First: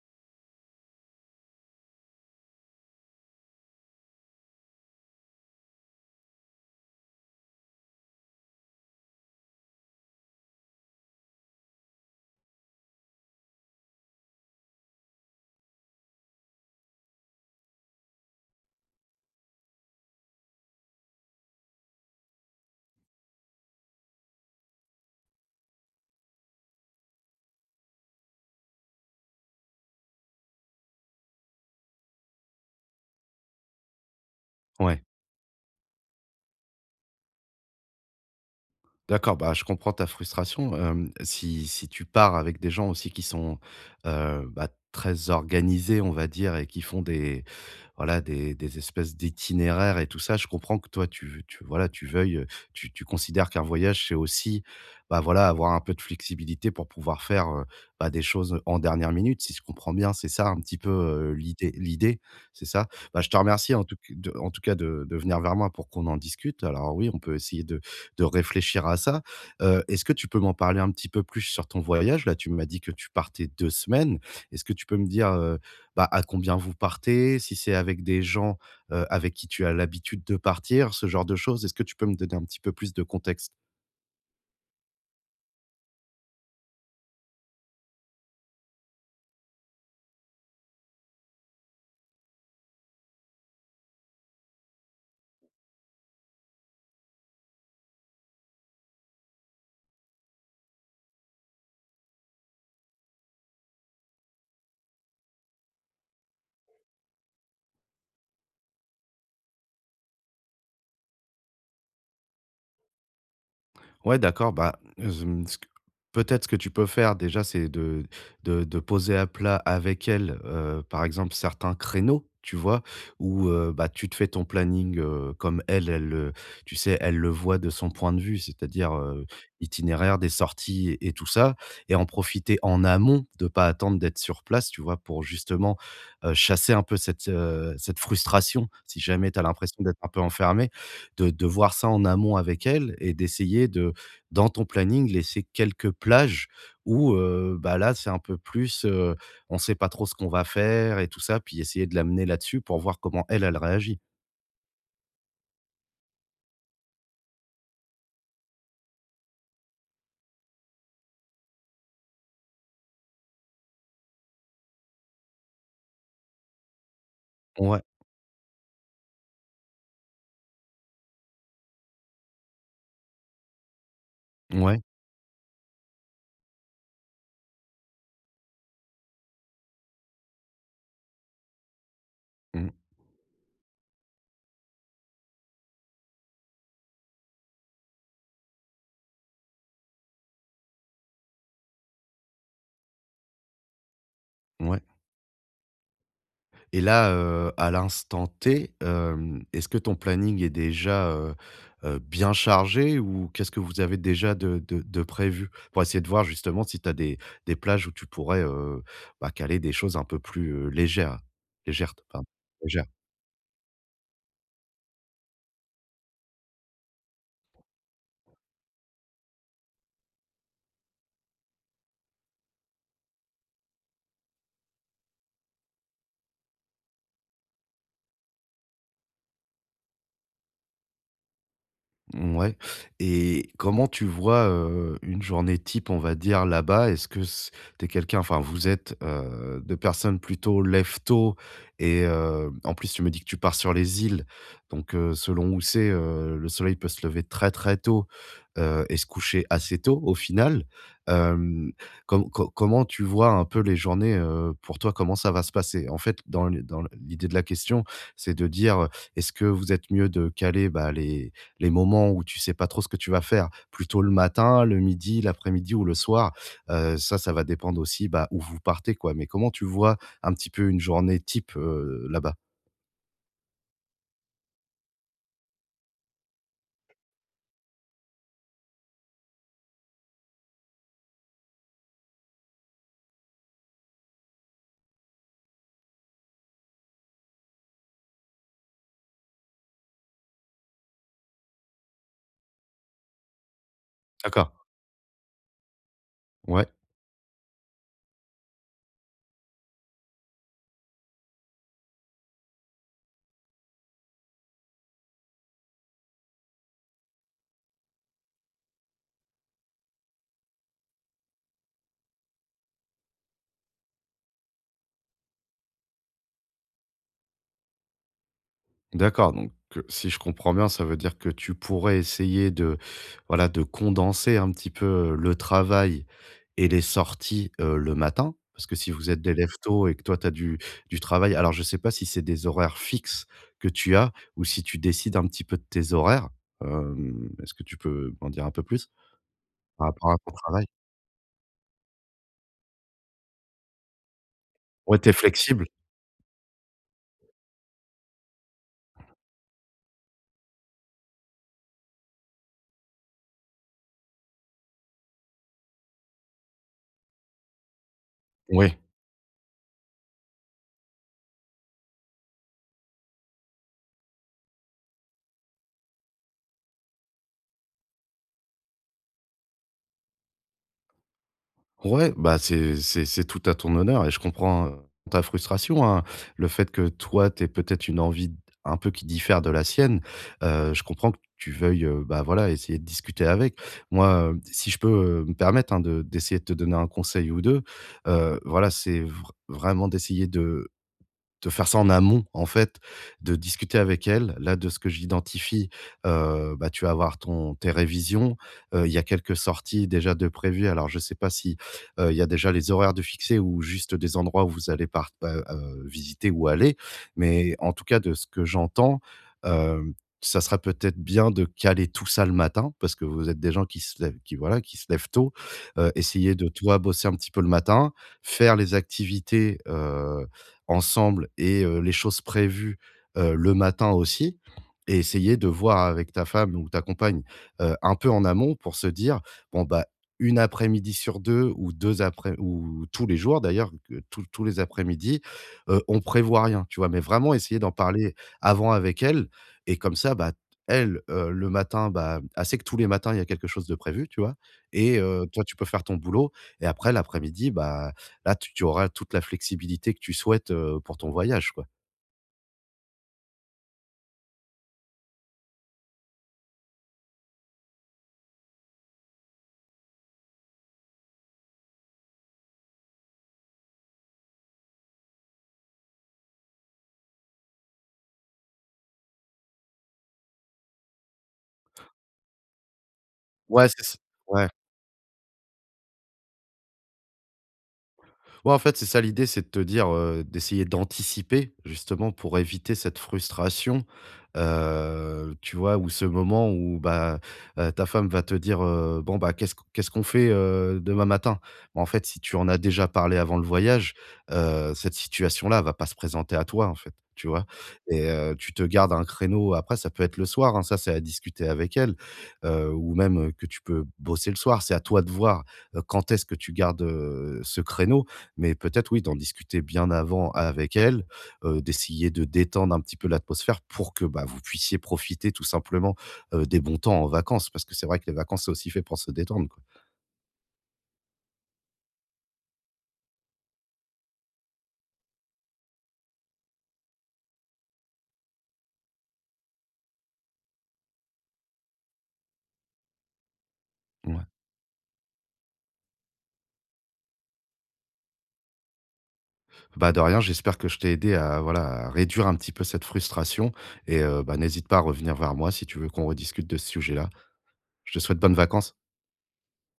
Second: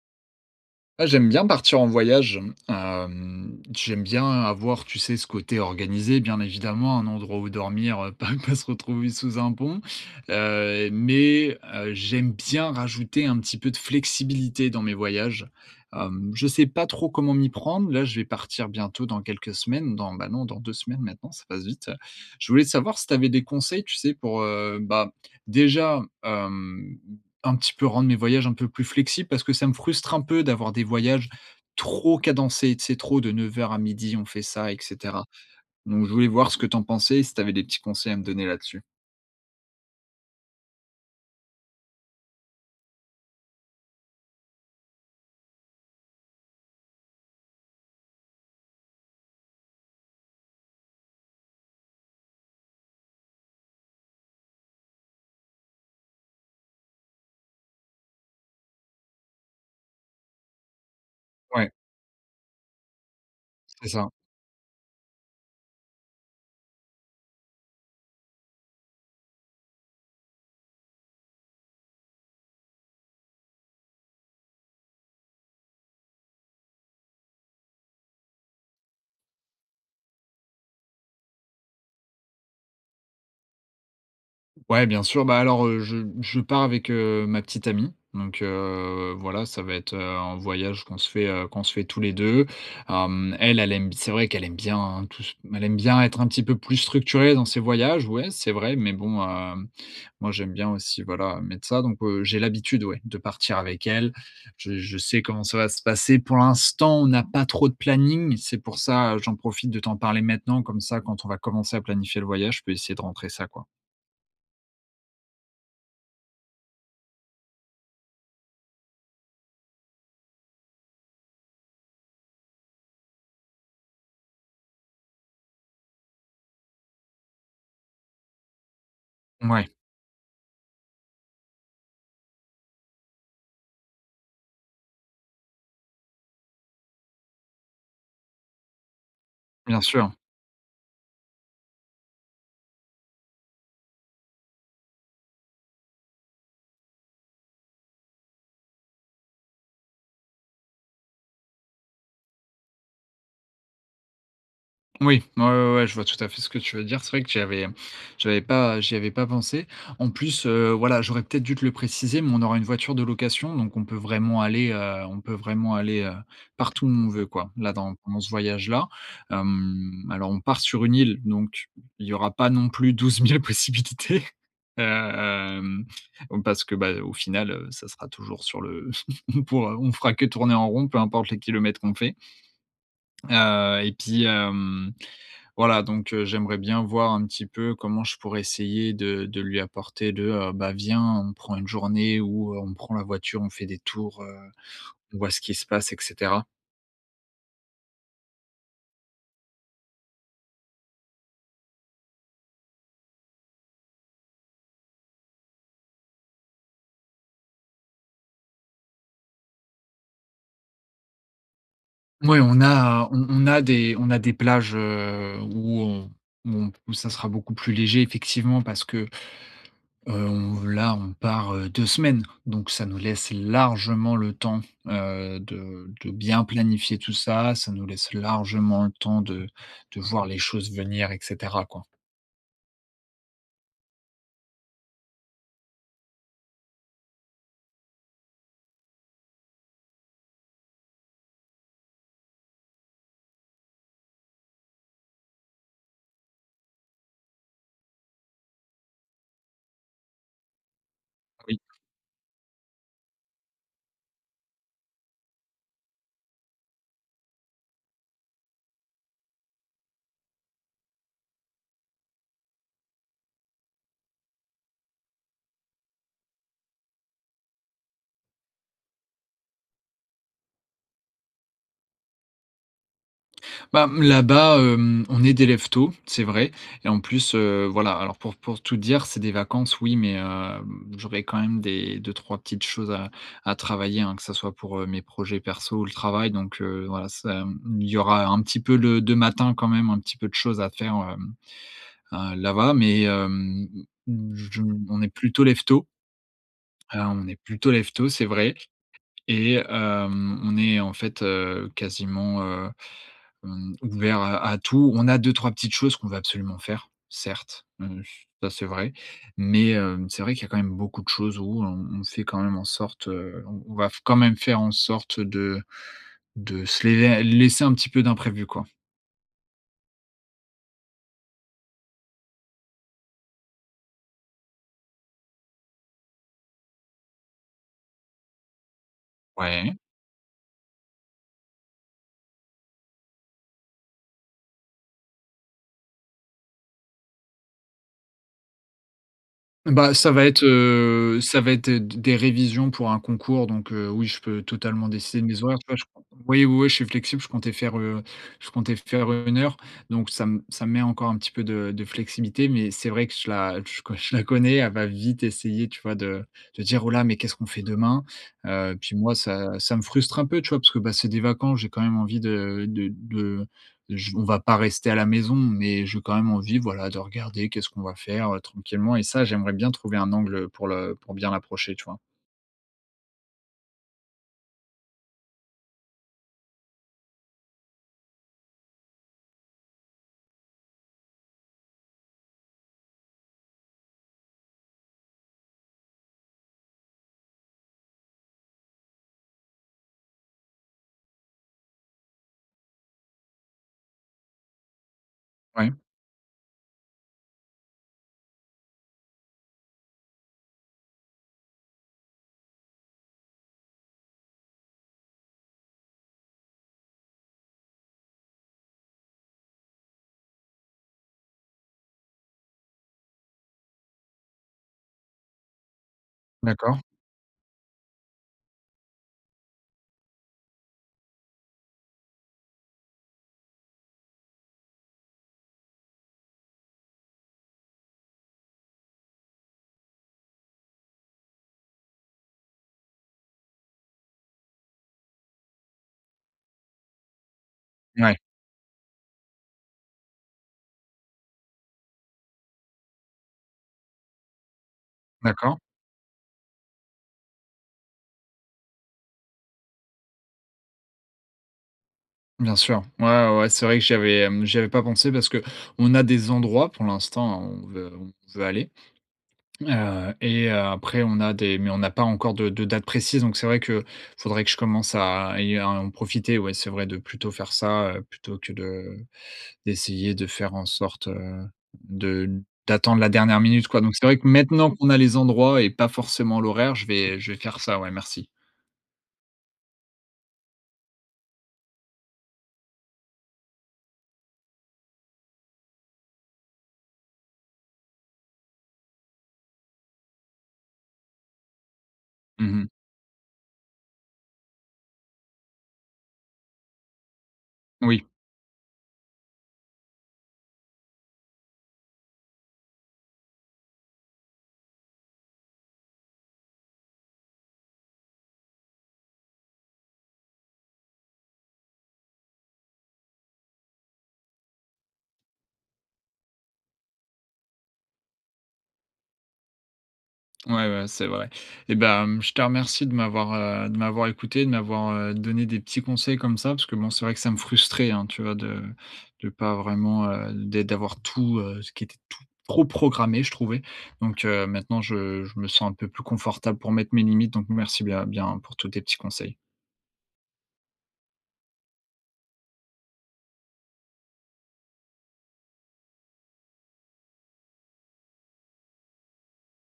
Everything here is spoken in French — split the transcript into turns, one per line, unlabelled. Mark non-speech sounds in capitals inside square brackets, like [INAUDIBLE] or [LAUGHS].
Ah, j'aime bien partir en voyage. J'aime bien avoir, tu sais, ce côté organisé, bien évidemment, un endroit où dormir, [LAUGHS] pas se retrouver sous un pont. Mais j'aime bien rajouter un petit peu de flexibilité dans mes voyages. Je sais pas trop comment m'y prendre. Là, je vais partir bientôt dans quelques semaines, dans bah, non, dans 2 semaines maintenant, ça passe vite. Je voulais savoir si tu avais des conseils, tu sais, pour, bah, déjà, hem un petit peu rendre mes voyages un peu plus flexibles parce que ça me frustre un peu d'avoir des voyages trop cadencés, tu sais, trop de neuf heures à midi on fait ça et
Ouais,
cetera. Donc je voulais voir ce que t'en pensais, si t'avais des petits conseils à me donner là-dessus.
d'accord, bah, je comprends ta frustration. Si tu pars avec des gens aussi qui sont, bah, très organisés, on va dire, et qui font des voilà, des espèces d'itinéraires et tout ça, je comprends que toi, tu voilà, tu veuilles, tu considères qu'un voyage, c'est aussi, bah, voilà, avoir un peu de flexibilité pour pouvoir faire, bah, des choses en dernière minute, si je comprends bien. C'est ça un petit peu,
Ouais,
l'idée, c'est ça? Bah, je te remercie
c'est ça.
en tout cas de venir vers moi pour qu'on en discute. Alors oui, on peut essayer de réfléchir à ça. Est-ce que tu peux m'en parler un petit peu plus sur ton voyage? Là, tu m'as dit que tu partais 2 semaines. Est-ce que tu peux me dire, bah, à combien vous partez? Si c'est avec des gens, avec qui tu as l'habitude de partir, ce genre de choses? Est-ce que tu peux me donner un petit peu plus de contexte?
Ouais, bien sûr. Bah, alors, je pars avec, ma petite amie, donc voilà, ça va être, un voyage qu'on se fait tous les 2. Elle, elle aime c'est vrai qu'elle aime bien, hein, tout ce elle aime bien être un petit peu plus structurée dans ses voyages, ouais, c'est vrai, mais bon, moi, j'aime bien aussi, voilà, mettre ça, donc j'ai l'habitude, ouais, de partir avec elle. Je sais comment ça va se passer. Pour l'instant, on n'a pas trop de planning. C'est pour ça, j'en profite de t'en parler maintenant, comme ça, quand on va commencer à planifier le voyage, je peux essayer de rentrer ça, quoi.
Ouais, d'accord. Bah, ce que peut-être ce que tu peux faire déjà, c'est de de poser à plat avec elle, par exemple, certains créneaux, tu vois? Où, bah, tu te fais ton planning, comme elle, elle le tu sais, elle le voit de son point de vue, c'est-à-dire,
Ouais.
itinéraire des sorties et tout ça, et en profiter en amont, de pas attendre d'être sur place, tu vois? Pour justement, chasser un peu cette, cette frustration, si jamais tu as
Bien
l'impression d'être un
sûr.
peu enfermé, de voir ça en amont avec elle, et d'essayer de dans ton planning, laisser quelques plages où, bah, là, c'est un peu plus, on sait pas trop ce qu'on va faire et tout ça, puis essayer de l'amener là-dessus pour voir comment elle, elle réagit.
Oui, ouais, ouais, ouais, je vois tout à fait ce que tu veux dire. C'est vrai que j'avais, j'avais pas j'y avais pas pensé. En plus, voilà, j'aurais peut-être dû te le préciser, mais on aura une voiture de location, donc on peut vraiment aller, on peut vraiment aller, partout où on veut, quoi, là,
Ouais,
dans pendant ce voyage-là. Alors on part sur une île, donc il y aura pas non plus douze mille possibilités. [LAUGHS]
ouais,
Heu, Parce que, bah, au final, ça sera toujours sur le [LAUGHS] on fera que tourner en rond, peu importe les kilomètres qu'on fait.
mmh,
Et puis, hem voilà, donc j'aimerais bien voir un petit peu comment je pourrais essayer de lui apporter de, «Bah, viens, on prend une journée ou on prend la voiture, on fait des tours,
ouais,
on voit ce qui se passe» et cetera.
et là, à l'instant T, est-ce que ton planning est déjà, bien chargé, ou qu'est-ce que vous avez déjà de prévu? Pour essayer de voir justement si tu as des plages où tu pourrais, bah, caler des choses un peu plus, légères, pardon,
Ouais,
légères.
on a des plages, où on où on où ça sera beaucoup plus léger effectivement parce que, on là, on part, 2 semaines, donc ça nous laisse largement le temps, de bien planifier tout ça. Ça nous laisse largement le temps de voir les choses venir et cetera, quoi.
Ouais. Et comment tu vois, une journée type, on va dire, là-bas? Est-ce que c tu es quelqu'un enfin, vous êtes, 2 personnes plutôt lève tôt, et en plus, tu me dis que tu pars sur les îles, donc selon où c'est, le soleil peut se lever très, très tôt, et se coucher assez tôt, au final.
Oui.
Hem, comment tu vois un peu les journées, pour toi, comment ça va se passer? En fait, dans l'idée de la question, c'est de dire, est-ce que vous êtes mieux de caler, bah, les moments où tu sais pas trop ce que tu vas faire, plutôt le matin, le midi, l'après-midi ou le soir, ça, ça va dépendre aussi, bah, où vous partez, quoi. Mais comment tu vois un petit peu une journée type, là-bas?
Bah, là-bas, on est des lèves tôt, c'est vrai et en plus, voilà, alors pour tout dire, c'est des vacances, oui, mais j'aurais quand même des deux trois petites choses à travailler, hein, que ça soit pour, mes projets perso ou le travail donc voilà, ça, il y aura un petit peu le de matin quand même, un petit peu de choses à faire, là-bas mais hem,
D'accord.
je on est plutôt lève tôt,
Ouais.
on est plutôt lève tôt, c'est vrai et on est en fait, quasiment, ouvert à tout. On a deux trois petites choses qu'on va absolument faire, certes, ça c'est vrai. Mais, c'est vrai qu'il y a quand même beaucoup de choses où on fait quand même en sorte, on va quand même faire en sorte de se lé laisser un petit peu d'imprévu, quoi.
D'accord, donc si je comprends bien, ça veut dire que tu pourrais essayer de, voilà, de condenser un petit peu, le travail et les sorties, le matin? Parce que si vous êtes des
Ouais.
lève-tôt et que toi tu as du travail, alors je ne sais pas si c'est des horaires fixes que tu as ou si tu décides un petit peu de tes horaires? Est-ce que tu peux m'en dire un peu plus par
Bah,
rapport à ton travail?
ça va être, d des révisions pour un concours donc oui, je peux totalement
Ouais, tu es
décider de mes horaires, tu
flexible?
vois? Je com Oui, oui, oui, je suis flexible, je comptais faire une heure donc ça me met encore un petit peu de flexibilité mais c'est vrai que je la connais, elle va vite essayer, tu vois, de dire: «Oh là, mais qu'est-ce qu'on fait demain?»
Oui.
Puis moi ça me frustre un peu, tu vois? Parce que, bah, c'est des vacances, j'ai quand même envie de on va pas rester à la maison, mais j'ai quand même envie, voilà, de regarder qu'est-ce qu'on va faire, tranquillement et ça, j'aimerais bien trouver un angle pour le pour bien l'approcher, tu vois?
Ouais, bah, c'est tout à ton honneur et je comprends, ta frustration, hein. Le fait que toi, tu aies peut-être une envie un peu qui diffère de la sienne, je comprends que tu veuilles, bah, voilà, essayer de discuter avec. Moi, si je peux, me permettre, hein, de d'essayer de te donner un conseil ou 2, voilà, c'est vr vraiment d'essayer de faire ça en amont, en fait, de discuter avec elle. Là, de ce que j'identifie,
Ouais,
bah, tu vas avoir ton tes révisions. Il y a quelques sorties déjà de prévues. Alors, je ne sais pas si, il y a déjà les horaires de fixer ou juste des endroits où vous allez part visiter ou aller. Mais en tout cas, de ce que j'entends, hem, ça sera peut-être bien de caler tout ça le matin parce que vous êtes des gens qui se lèvent qui, voilà, qui se lèvent tôt. Essayer de, toi,
d'accord.
bosser un petit peu le matin, faire les activités, ensemble, et les choses prévues, le matin aussi, et essayer de voir avec ta femme ou ta compagne, un peu en amont pour se dire: «Bon, bah, une après-midi sur 2 ou 2 après ou tous les jours d'ailleurs, que tous les après midi on prévoit rien», tu vois? Mais vraiment essayer d'en
Ouais,
parler avant avec elle, et comme ça, bah, elle, le matin, bah, elle sait que tous les matins, il y a quelque chose de prévu, tu vois? Et toi, tu
d'accord.
peux faire ton boulot, et après l'après-midi, bah, là, tu auras toute la flexibilité que tu souhaites, pour ton voyage, quoi.
Bien sûr. Ouais, ouais, ouais, c'est vrai que j'y avais pas pensé parce que on a des endroits pour l'instant, hein, on veut aller, et après on a des mais on n'a pas encore de date précise, donc c'est vrai que faudrait que je commence à en profiter, ouais, c'est vrai de plutôt faire ça, plutôt que de D'essayer de faire en sorte, de d'attendre la dernière
Ouais,
minute, quoi.
c'est
Donc
ç
c'est vrai que
ouais.
maintenant qu'on a les endroits et pas forcément l'horaire, je vais faire ça, ouais, merci.
Ouais, en fait, c'est ça l'idée, c'est de te dire, d'essayer d'anticiper justement pour éviter cette frustration, tu vois? Ou ce moment où, bah, ta femme va te dire, «Bon, bah, qu'est-ce qu'on fait, demain matin?» Bon, en fait, si tu en as
Mmh.
déjà parlé avant le voyage, cette situation-là va pas se présenter à toi, en fait, tu vois?
Oui,
Et tu te gardes un créneau, après ça peut être le soir, hein, ça, c'est à discuter avec elle, ou même, que tu peux bosser le soir. C'est à toi de voir, quand est-ce que tu gardes, ce créneau, mais peut-être oui, d'en discuter bien avant avec elle, d'essayer de détendre un petit peu l'atmosphère pour que, bah, vous puissiez profiter tout simplement, des bons temps en vacances. Parce que c'est vrai que les vacances, c'est aussi fait pour se détendre, quoi.
ouais, ouais, c'est vrai. Et ben je te remercie de m'avoir écouté, de m'avoir, donné des petits conseils comme ça, parce que bon, c'est vrai que ça me frustrait, hein, tu vois, de pas vraiment, d'avoir tout, ce qui était tout trop programmé, je trouvais. Donc
Ouais.
maintenant je me sens un peu plus confortable pour mettre mes limites, donc merci bien pour tous tes petits conseils.
Bah, de rien, j'espère que je t'ai aidé à voilà, à réduire un petit peu cette frustration, et bah, n'hésite pas à revenir vers moi si tu veux qu'on rediscute de ce sujet-là. Je te souhaite bonnes vacances.